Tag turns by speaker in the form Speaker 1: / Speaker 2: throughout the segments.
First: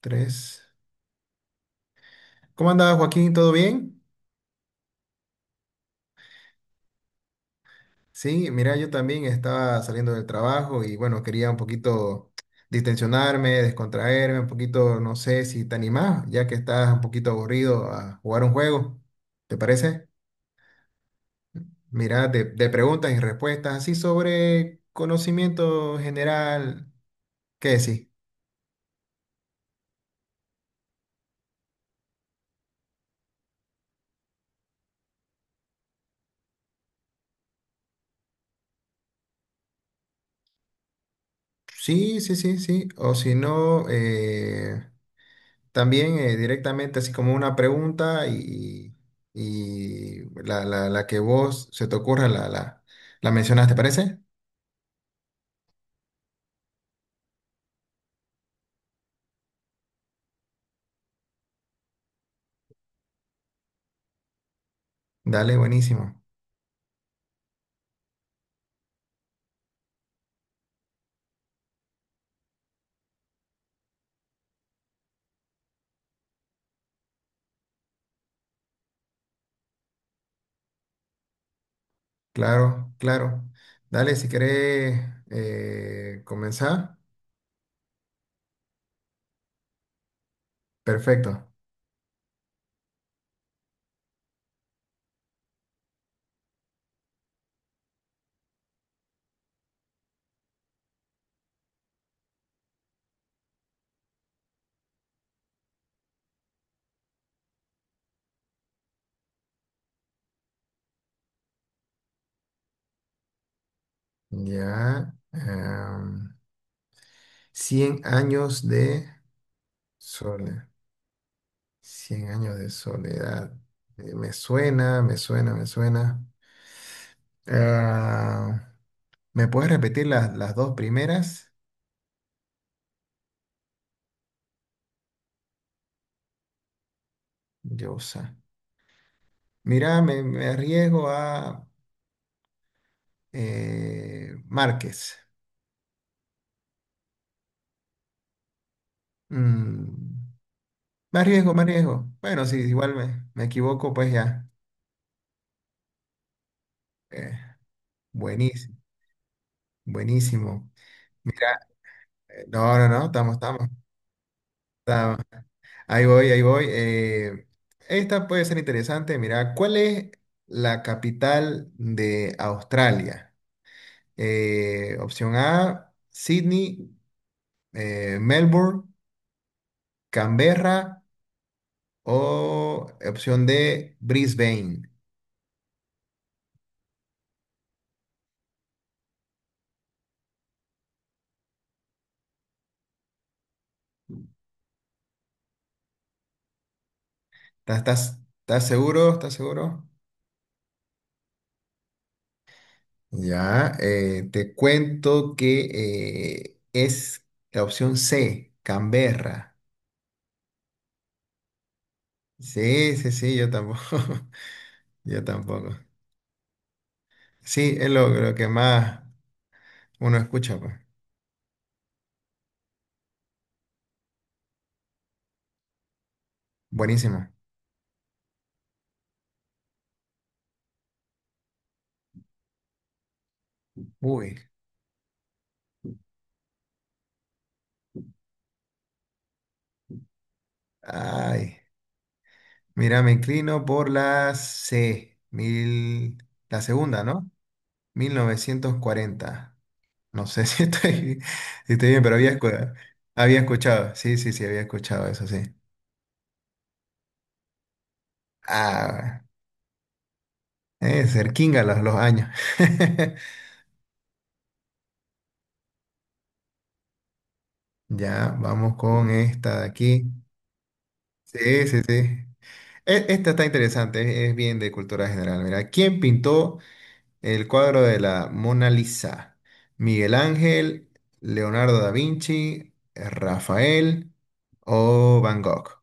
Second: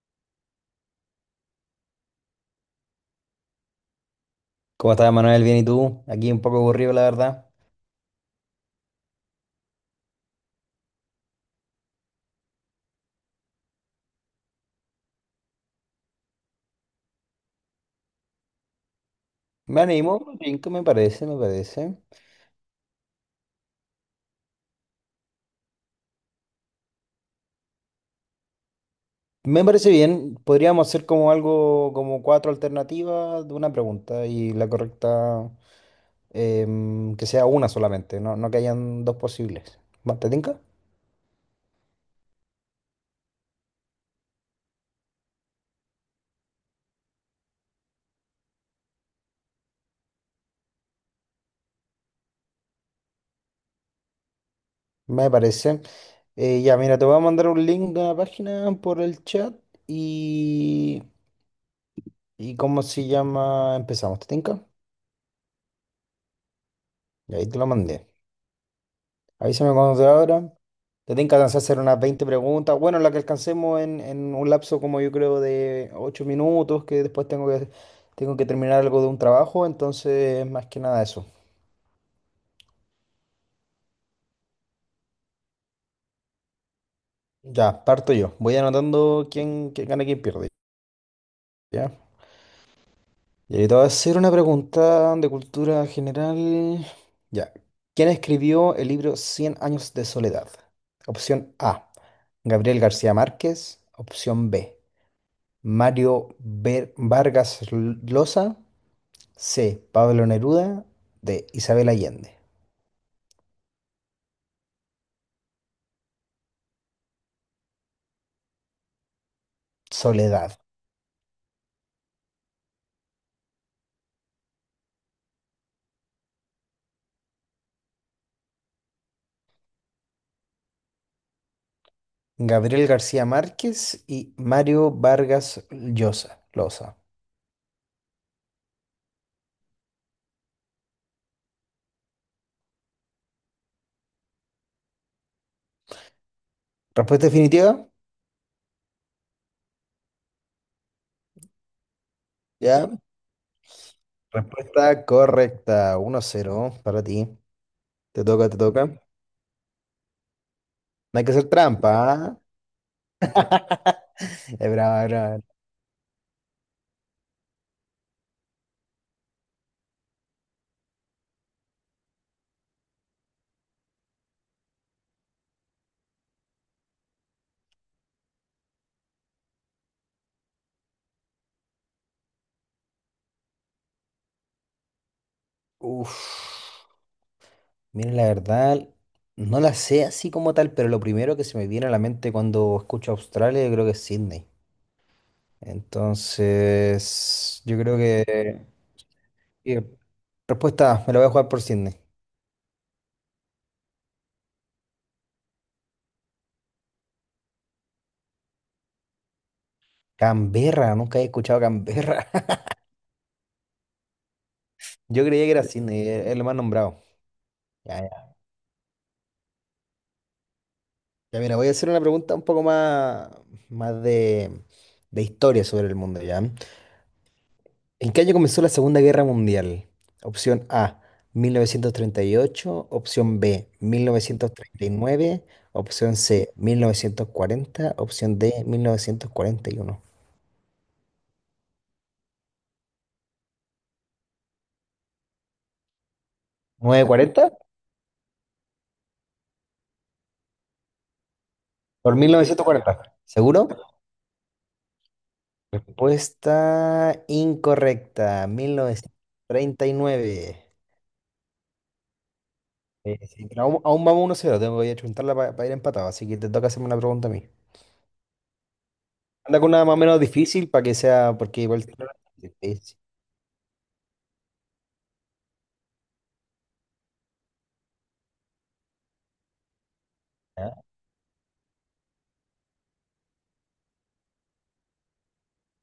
Speaker 1: Tres. ¿Cómo andaba Joaquín? ¿Todo bien?
Speaker 2: ¿Cómo estás, Manuel? Bien, ¿y tú? Aquí un poco aburrido, la verdad.
Speaker 1: Sí, mira, yo también estaba saliendo del trabajo y bueno, quería un poquito distensionarme, descontraerme, un poquito, no sé si te animás, ya que estás un poquito aburrido a jugar un juego. ¿Te
Speaker 2: Me
Speaker 1: parece?
Speaker 2: animo, cinco, me parece, me parece.
Speaker 1: Mira, de preguntas y respuestas, así sobre conocimiento general. ¿Qué decís?
Speaker 2: Me parece bien. Podríamos hacer como algo, como cuatro alternativas de una pregunta y la correcta que sea una solamente, no que hayan dos posibles. ¿Va? ¿Te tinca?
Speaker 1: Sí, sí, sí, sí. O si no, también directamente, así como una pregunta y, la que vos se te ocurra la mencionas, ¿te parece?
Speaker 2: Me parece. Ya, mira, te voy a mandar un link de una página por el chat y... ¿Y cómo se llama? Empezamos, ¿te tinca?
Speaker 1: Dale, buenísimo.
Speaker 2: Y ahí te lo mandé. Avísame cuando te abra. Te tienen que alcanzar a hacer unas 20 preguntas. Bueno, la que alcancemos en un lapso como yo creo de 8 minutos, que después tengo que terminar algo de un trabajo, entonces más que nada eso.
Speaker 1: Claro, claro. Dale, si querés comenzar.
Speaker 2: Ya, parto yo. Voy anotando quién gana y quién pierde.
Speaker 1: Perfecto.
Speaker 2: ¿Ya? Y ahí te voy a hacer una pregunta de cultura general. Ya. ¿Quién escribió el libro Cien años de soledad? Opción A, Gabriel García Márquez. Opción B, Vargas Llosa. C. Pablo Neruda. D. Isabel Allende.
Speaker 1: Ya. Cien años de
Speaker 2: Soledad.
Speaker 1: soledad. Cien años de soledad. Me suena, me suena, me suena. Ah, ¿me puedes repetir las dos primeras?
Speaker 2: Gabriel García Márquez y Mario Vargas Llosa. Loza.
Speaker 1: Llosa. Mira, me arriesgo a Márquez.
Speaker 2: ¿Respuesta definitiva?
Speaker 1: Mm, Me arriesgo, me arriesgo. Bueno, si
Speaker 2: Ya.
Speaker 1: igual me equivoco, pues ya.
Speaker 2: Respuesta correcta. Uno cero para ti.
Speaker 1: Eh,
Speaker 2: Te
Speaker 1: Buenísimo,
Speaker 2: toca. No
Speaker 1: buenísimo.
Speaker 2: hay que hacer
Speaker 1: Mira,
Speaker 2: trampa. ¿Ah?
Speaker 1: no, no, no, estamos, estamos.
Speaker 2: Ya, brava,
Speaker 1: Estamos.
Speaker 2: brava.
Speaker 1: Ahí voy, ahí voy. Esta puede ser interesante. Mira, ¿cuál es la capital de Australia? Opción A, Sydney, Melbourne, Canberra. O opción D, Brisbane.
Speaker 2: Uf. Mira, la verdad, no la sé así como tal, pero lo primero que se me viene a la mente cuando escucho Australia, yo creo que es Sydney. Entonces, yo
Speaker 1: ¿Estás,
Speaker 2: creo
Speaker 1: estás seguro? ¿Estás
Speaker 2: que
Speaker 1: seguro?
Speaker 2: Respuesta, me la voy a jugar por Sydney.
Speaker 1: Ya, te cuento que es la opción C, Canberra.
Speaker 2: Canberra, nunca he escuchado Canberra.
Speaker 1: Sí, sí, sí, yo tampoco. Yo
Speaker 2: Yo creía que era
Speaker 1: tampoco.
Speaker 2: Sydney, es lo más nombrado.
Speaker 1: Sí, es
Speaker 2: Ya,
Speaker 1: lo
Speaker 2: ya.
Speaker 1: que más uno escucha, pues.
Speaker 2: Ya, mira, voy a hacer una pregunta un poco más, más de, de historia sobre el mundo, ¿ya? ¿En
Speaker 1: Buenísimo.
Speaker 2: qué año comenzó la Segunda Guerra Mundial? Opción A, 1938. Opción B, mil
Speaker 1: Uy,
Speaker 2: novecientos treinta y nueve. Opción C, 1940. Opción D,
Speaker 1: ay. Mira, me inclino por la C, mil, la segunda, ¿no?
Speaker 2: 1941. ¿940?
Speaker 1: 1940. No sé si estoy, si estoy bien,
Speaker 2: Por
Speaker 1: pero
Speaker 2: mil
Speaker 1: había,
Speaker 2: novecientos cuarenta.
Speaker 1: había
Speaker 2: ¿Seguro?
Speaker 1: escuchado. Sí, sí, sí, había escuchado eso, sí.
Speaker 2: Respuesta incorrecta,
Speaker 1: Ah,
Speaker 2: 1939.
Speaker 1: cerquinga los años.
Speaker 2: Sí, pero aún vamos uno cero, tengo que chuntarla para ir empatado, así que te toca hacerme una pregunta a mí.
Speaker 1: Ya, vamos con esta
Speaker 2: Anda
Speaker 1: de
Speaker 2: con una más o
Speaker 1: aquí.
Speaker 2: menos difícil para que sea, porque
Speaker 1: Sí, sí,
Speaker 2: igual...
Speaker 1: sí.
Speaker 2: Difícil,
Speaker 1: Esta está interesante, es bien de cultura general. Mira, ¿quién pintó el cuadro de la Mona Lisa? ¿Miguel
Speaker 2: ¿ah?
Speaker 1: Ángel, Leonardo da Vinci, Rafael o Van Gogh?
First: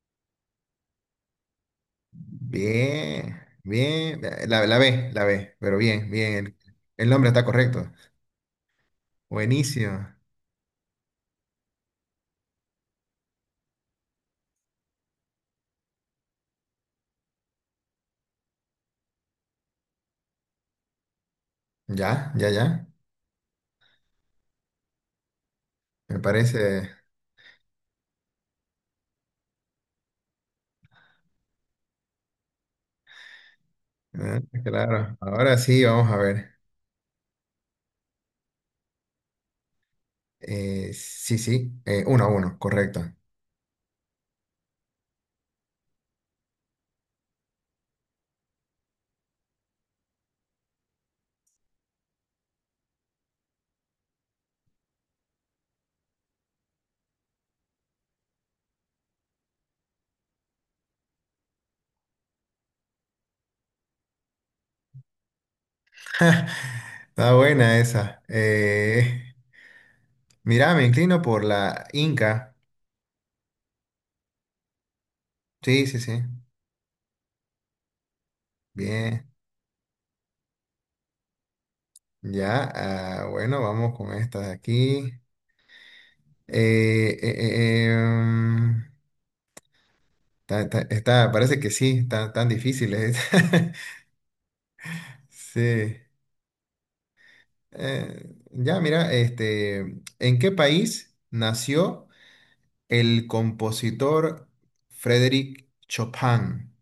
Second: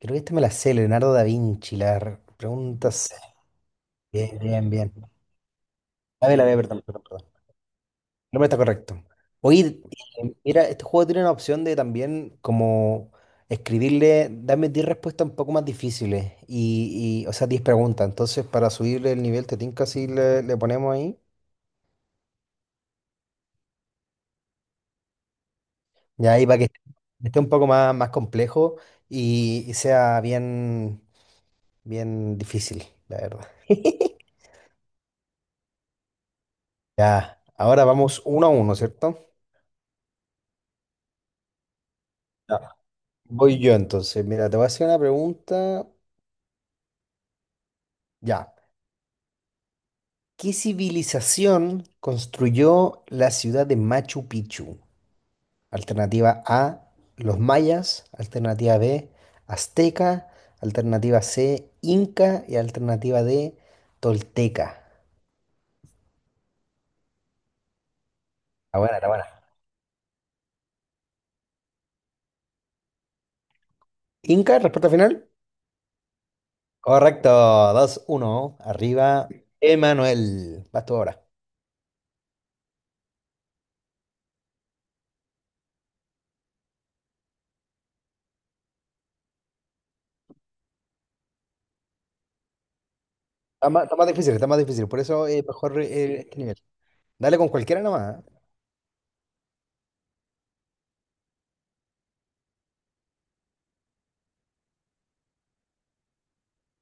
Speaker 2: Creo que esta me la sé, Leonardo da Vinci, pregunta C.
Speaker 1: Bien, bien.
Speaker 2: Bien,
Speaker 1: La,
Speaker 2: bien,
Speaker 1: la
Speaker 2: bien.
Speaker 1: B, la B, pero bien,
Speaker 2: A
Speaker 1: bien.
Speaker 2: ver, a ver, perdón, perdón,
Speaker 1: El
Speaker 2: perdón.
Speaker 1: nombre está correcto.
Speaker 2: No me está correcto. Oye,
Speaker 1: Buenísimo.
Speaker 2: mira, este juego tiene una opción de también como escribirle, dame 10 respuestas un poco más difíciles o sea, 10 preguntas. Entonces, para subirle el nivel, te tinca así le ponemos ahí.
Speaker 1: Ya, ya, ya. Me
Speaker 2: Ya ahí para que
Speaker 1: parece.
Speaker 2: esté un poco más, más complejo y sea bien, bien difícil, la verdad.
Speaker 1: Ah, claro. Ahora sí, vamos a ver.
Speaker 2: Ya, ahora vamos uno a uno, ¿cierto?
Speaker 1: Sí, sí. Uno a uno,
Speaker 2: Ya.
Speaker 1: correcto.
Speaker 2: Voy yo entonces. Mira, te voy a hacer una pregunta. Ya. ¿Qué civilización construyó la ciudad de Machu Picchu? Alternativa A, los mayas. Alternativa B, azteca. Alternativa C, inca. Y alternativa D, tolteca.
Speaker 1: Está buena esa.
Speaker 2: La buena, la buena.
Speaker 1: Mira, me inclino por la Inca.
Speaker 2: Inca, respuesta final.
Speaker 1: Sí, sí, sí.
Speaker 2: Correcto, dos, uno. Arriba,
Speaker 1: Bien.
Speaker 2: Emanuel. Vas tú ahora.
Speaker 1: Ya. Ah, bueno, vamos con esta de aquí. Eh, eh, eh, em, Está, está- parece que sí, está- tan difíciles.
Speaker 2: Está más difícil, está más difícil. Por eso es mejor
Speaker 1: Sí.
Speaker 2: este nivel. Dale con cualquiera nomás. ¿Eh?
Speaker 1: Ya, mira, este, ¿en qué país nació el compositor Frédéric Chopin?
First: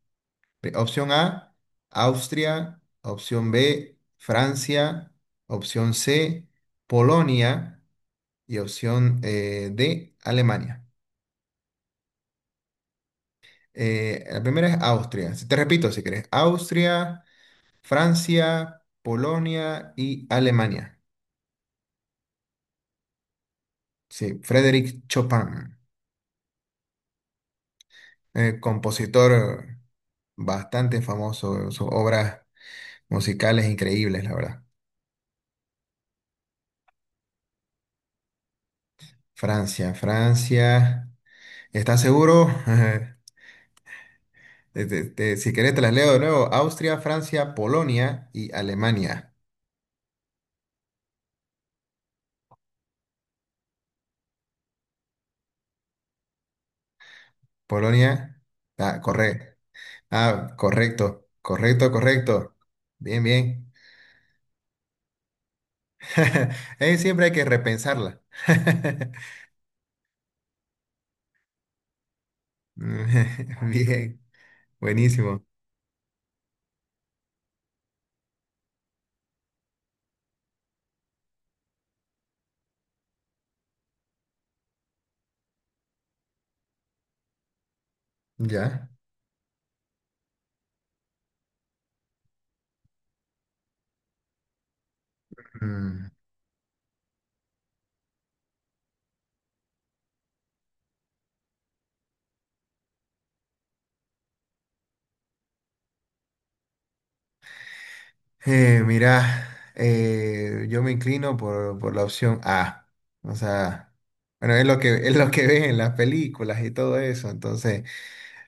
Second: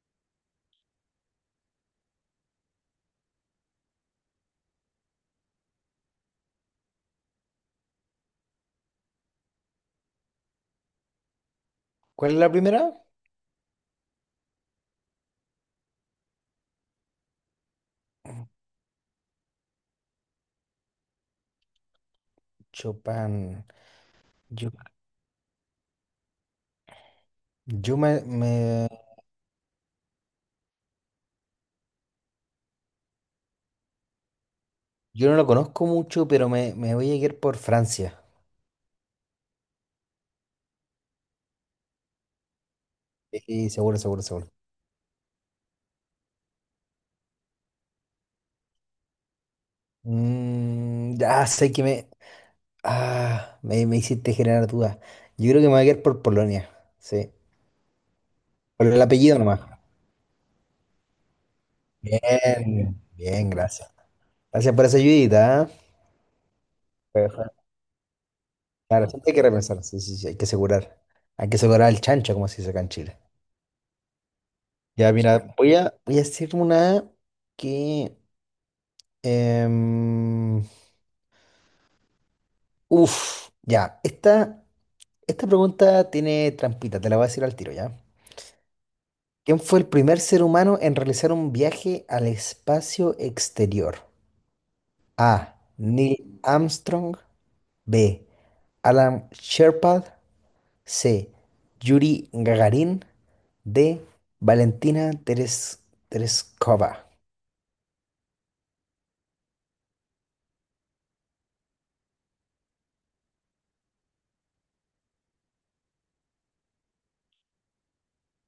Speaker 1: Opción A, Austria. Opción B, Francia. Opción C, Polonia. Y opción D, Alemania.
Speaker 2: ¿Cuál es la primera?
Speaker 1: La primera es Austria. Te repito si querés. Austria. Francia, Polonia y Alemania.
Speaker 2: Chopin.
Speaker 1: Sí,
Speaker 2: Yo,
Speaker 1: Frédéric Chopin,
Speaker 2: yo me, me
Speaker 1: compositor bastante famoso, sus obras musicales increíbles, la verdad.
Speaker 2: Yo no lo conozco mucho, pero me voy a ir por Francia.
Speaker 1: Francia, Francia. ¿Estás seguro?
Speaker 2: Sí, seguro, seguro, seguro.
Speaker 1: Si querés te las leo de nuevo. Austria, Francia, Polonia y Alemania.
Speaker 2: Mm, ya sé que me, me hiciste generar dudas. Yo creo que me voy a ir por Polonia. Sí.
Speaker 1: Polonia,
Speaker 2: Por
Speaker 1: ah,
Speaker 2: el apellido
Speaker 1: correcto.
Speaker 2: nomás.
Speaker 1: Ah, correcto, correcto, correcto.
Speaker 2: Bien,
Speaker 1: Bien,
Speaker 2: bien,
Speaker 1: bien.
Speaker 2: gracias. Gracias por esa ayudita, ¿ah?
Speaker 1: Siempre hay
Speaker 2: Pero,
Speaker 1: que repensarla.
Speaker 2: claro, siempre hay que repensar. Sí, sí, sí, hay que asegurar. Hay que asegurar el chancho, como se dice acá en Chile.
Speaker 1: Bien,
Speaker 2: Ya,
Speaker 1: buenísimo.
Speaker 2: mira, voy a hacer una que. em, Uf, ya. Esta. Esta pregunta tiene trampita, te la voy a decir al tiro ya.
Speaker 1: Ya.
Speaker 2: ¿Quién fue el primer ser humano en realizar un viaje al espacio exterior? A.
Speaker 1: Mm.
Speaker 2: Neil Armstrong. B. Alan Shepard. C. Yuri Gagarin. D. Valentina Teres- Tereskova.
Speaker 1: Mira, yo me inclino por la opción A. O sea, bueno, es lo que, es lo que ven en las películas y todo eso. Entonces,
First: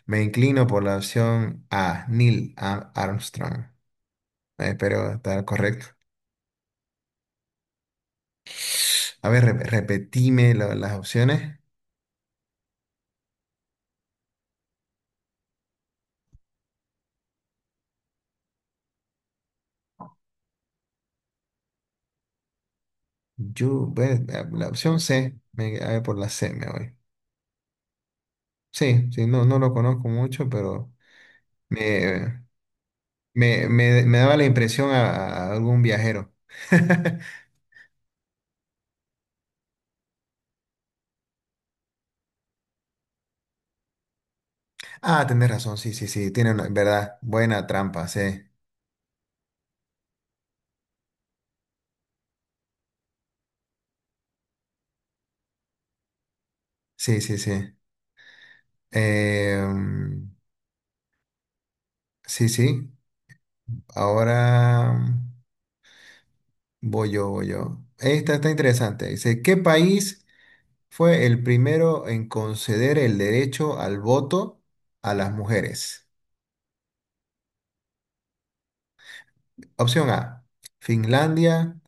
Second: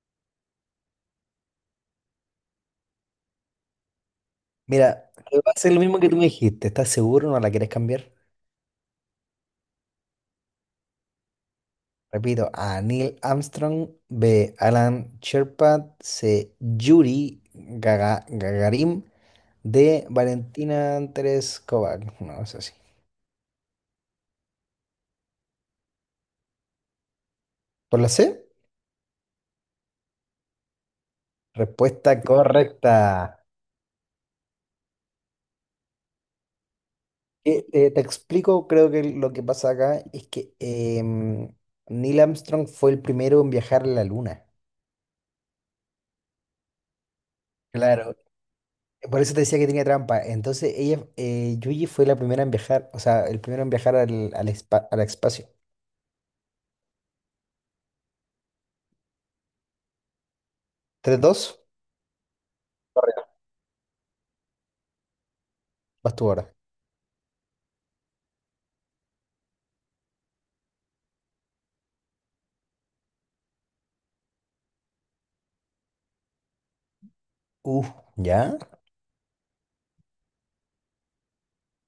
Speaker 1: me inclino por la opción A, Neil Armstrong.
Speaker 2: Mira,
Speaker 1: Espero estar
Speaker 2: va a ser lo
Speaker 1: correcto.
Speaker 2: mismo que tú me dijiste. ¿Estás seguro? ¿No la quieres cambiar?
Speaker 1: A ver, repetime las opciones.
Speaker 2: Repito, A. Neil Armstrong. B. Alan Shepard. C. Gagarin. De Valentina Andrés Kovac. No, es así.
Speaker 1: Yo, bueno, la opción C, me, a ver, por la C me voy.
Speaker 2: ¿Por la C?
Speaker 1: Sí, sí, no, no lo conozco mucho, pero
Speaker 2: Respuesta
Speaker 1: me,
Speaker 2: correcta.
Speaker 1: me, me daba la impresión a algún viajero.
Speaker 2: Te explico, creo que lo que pasa acá es que em, Neil Armstrong fue el primero en viajar a la luna.
Speaker 1: Ah, tenés razón, sí, sí, sí, tiene una, verdad, buena trampa,
Speaker 2: Claro.
Speaker 1: sí,
Speaker 2: Por eso te decía que tenía trampa. Entonces, ella, Yuji fue la primera en viajar, o sea, el primero en viajar al espacio.
Speaker 1: sí, sí, sí. Em,
Speaker 2: 3-2,
Speaker 1: sí, sí, ahora
Speaker 2: vas tú ahora.
Speaker 1: voy yo, voy yo. Esta está interesante. Dice, ¿qué país fue el primero en conceder el derecho al voto a las mujeres?
Speaker 2: Uh, ¿Ya?
Speaker 1: Opción A, Finlandia.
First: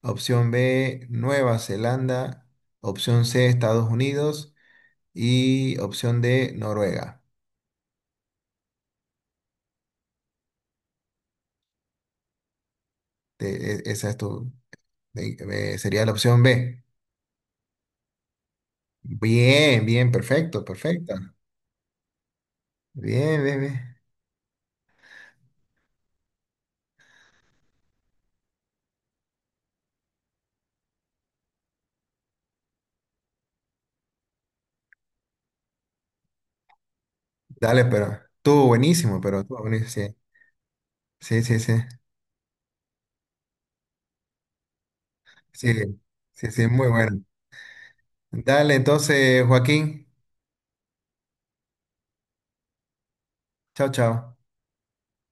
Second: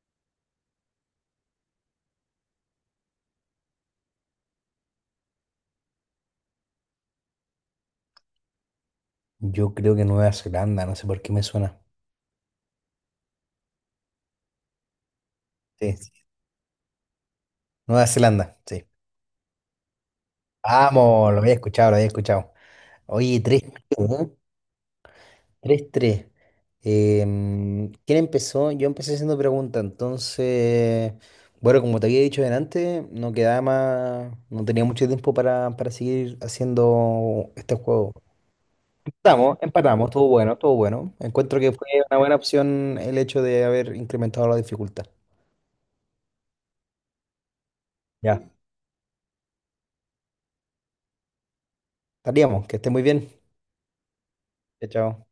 Speaker 1: Opción B, Nueva Zelanda. Opción C, Estados Unidos. Y opción D, Noruega.
Speaker 2: Yo creo que Nueva Zelanda, no sé por qué me suena.
Speaker 1: Esa es tu, de-
Speaker 2: Sí,
Speaker 1: sería la
Speaker 2: sí.
Speaker 1: opción B.
Speaker 2: Nueva Zelanda, sí.
Speaker 1: Bien, bien, perfecto, perfecta.
Speaker 2: Vamos, lo había escuchado, lo había escuchado. Oye,
Speaker 1: Bien, bien,
Speaker 2: tres,
Speaker 1: bien.
Speaker 2: ¿eh? Tres, tres. 3. ¿Quién empezó? Yo empecé haciendo preguntas, entonces, bueno, como te había dicho delante, no quedaba más, no tenía mucho tiempo para seguir haciendo este
Speaker 1: Dale,
Speaker 2: juego.
Speaker 1: pero estuvo
Speaker 2: Empatamos,
Speaker 1: buenísimo,
Speaker 2: empatamos,
Speaker 1: sí.
Speaker 2: estuvo bueno, estuvo bueno.
Speaker 1: Sí, sí,
Speaker 2: Encuentro
Speaker 1: sí.
Speaker 2: que fue una buena opción el hecho de haber incrementado la dificultad.
Speaker 1: Sí, sí, sí, muy bueno.
Speaker 2: Ya.
Speaker 1: Dale, entonces, Joaquín.
Speaker 2: Estaríamos, que esté muy bien.
Speaker 1: Chao, chao.
Speaker 2: Chao, chao.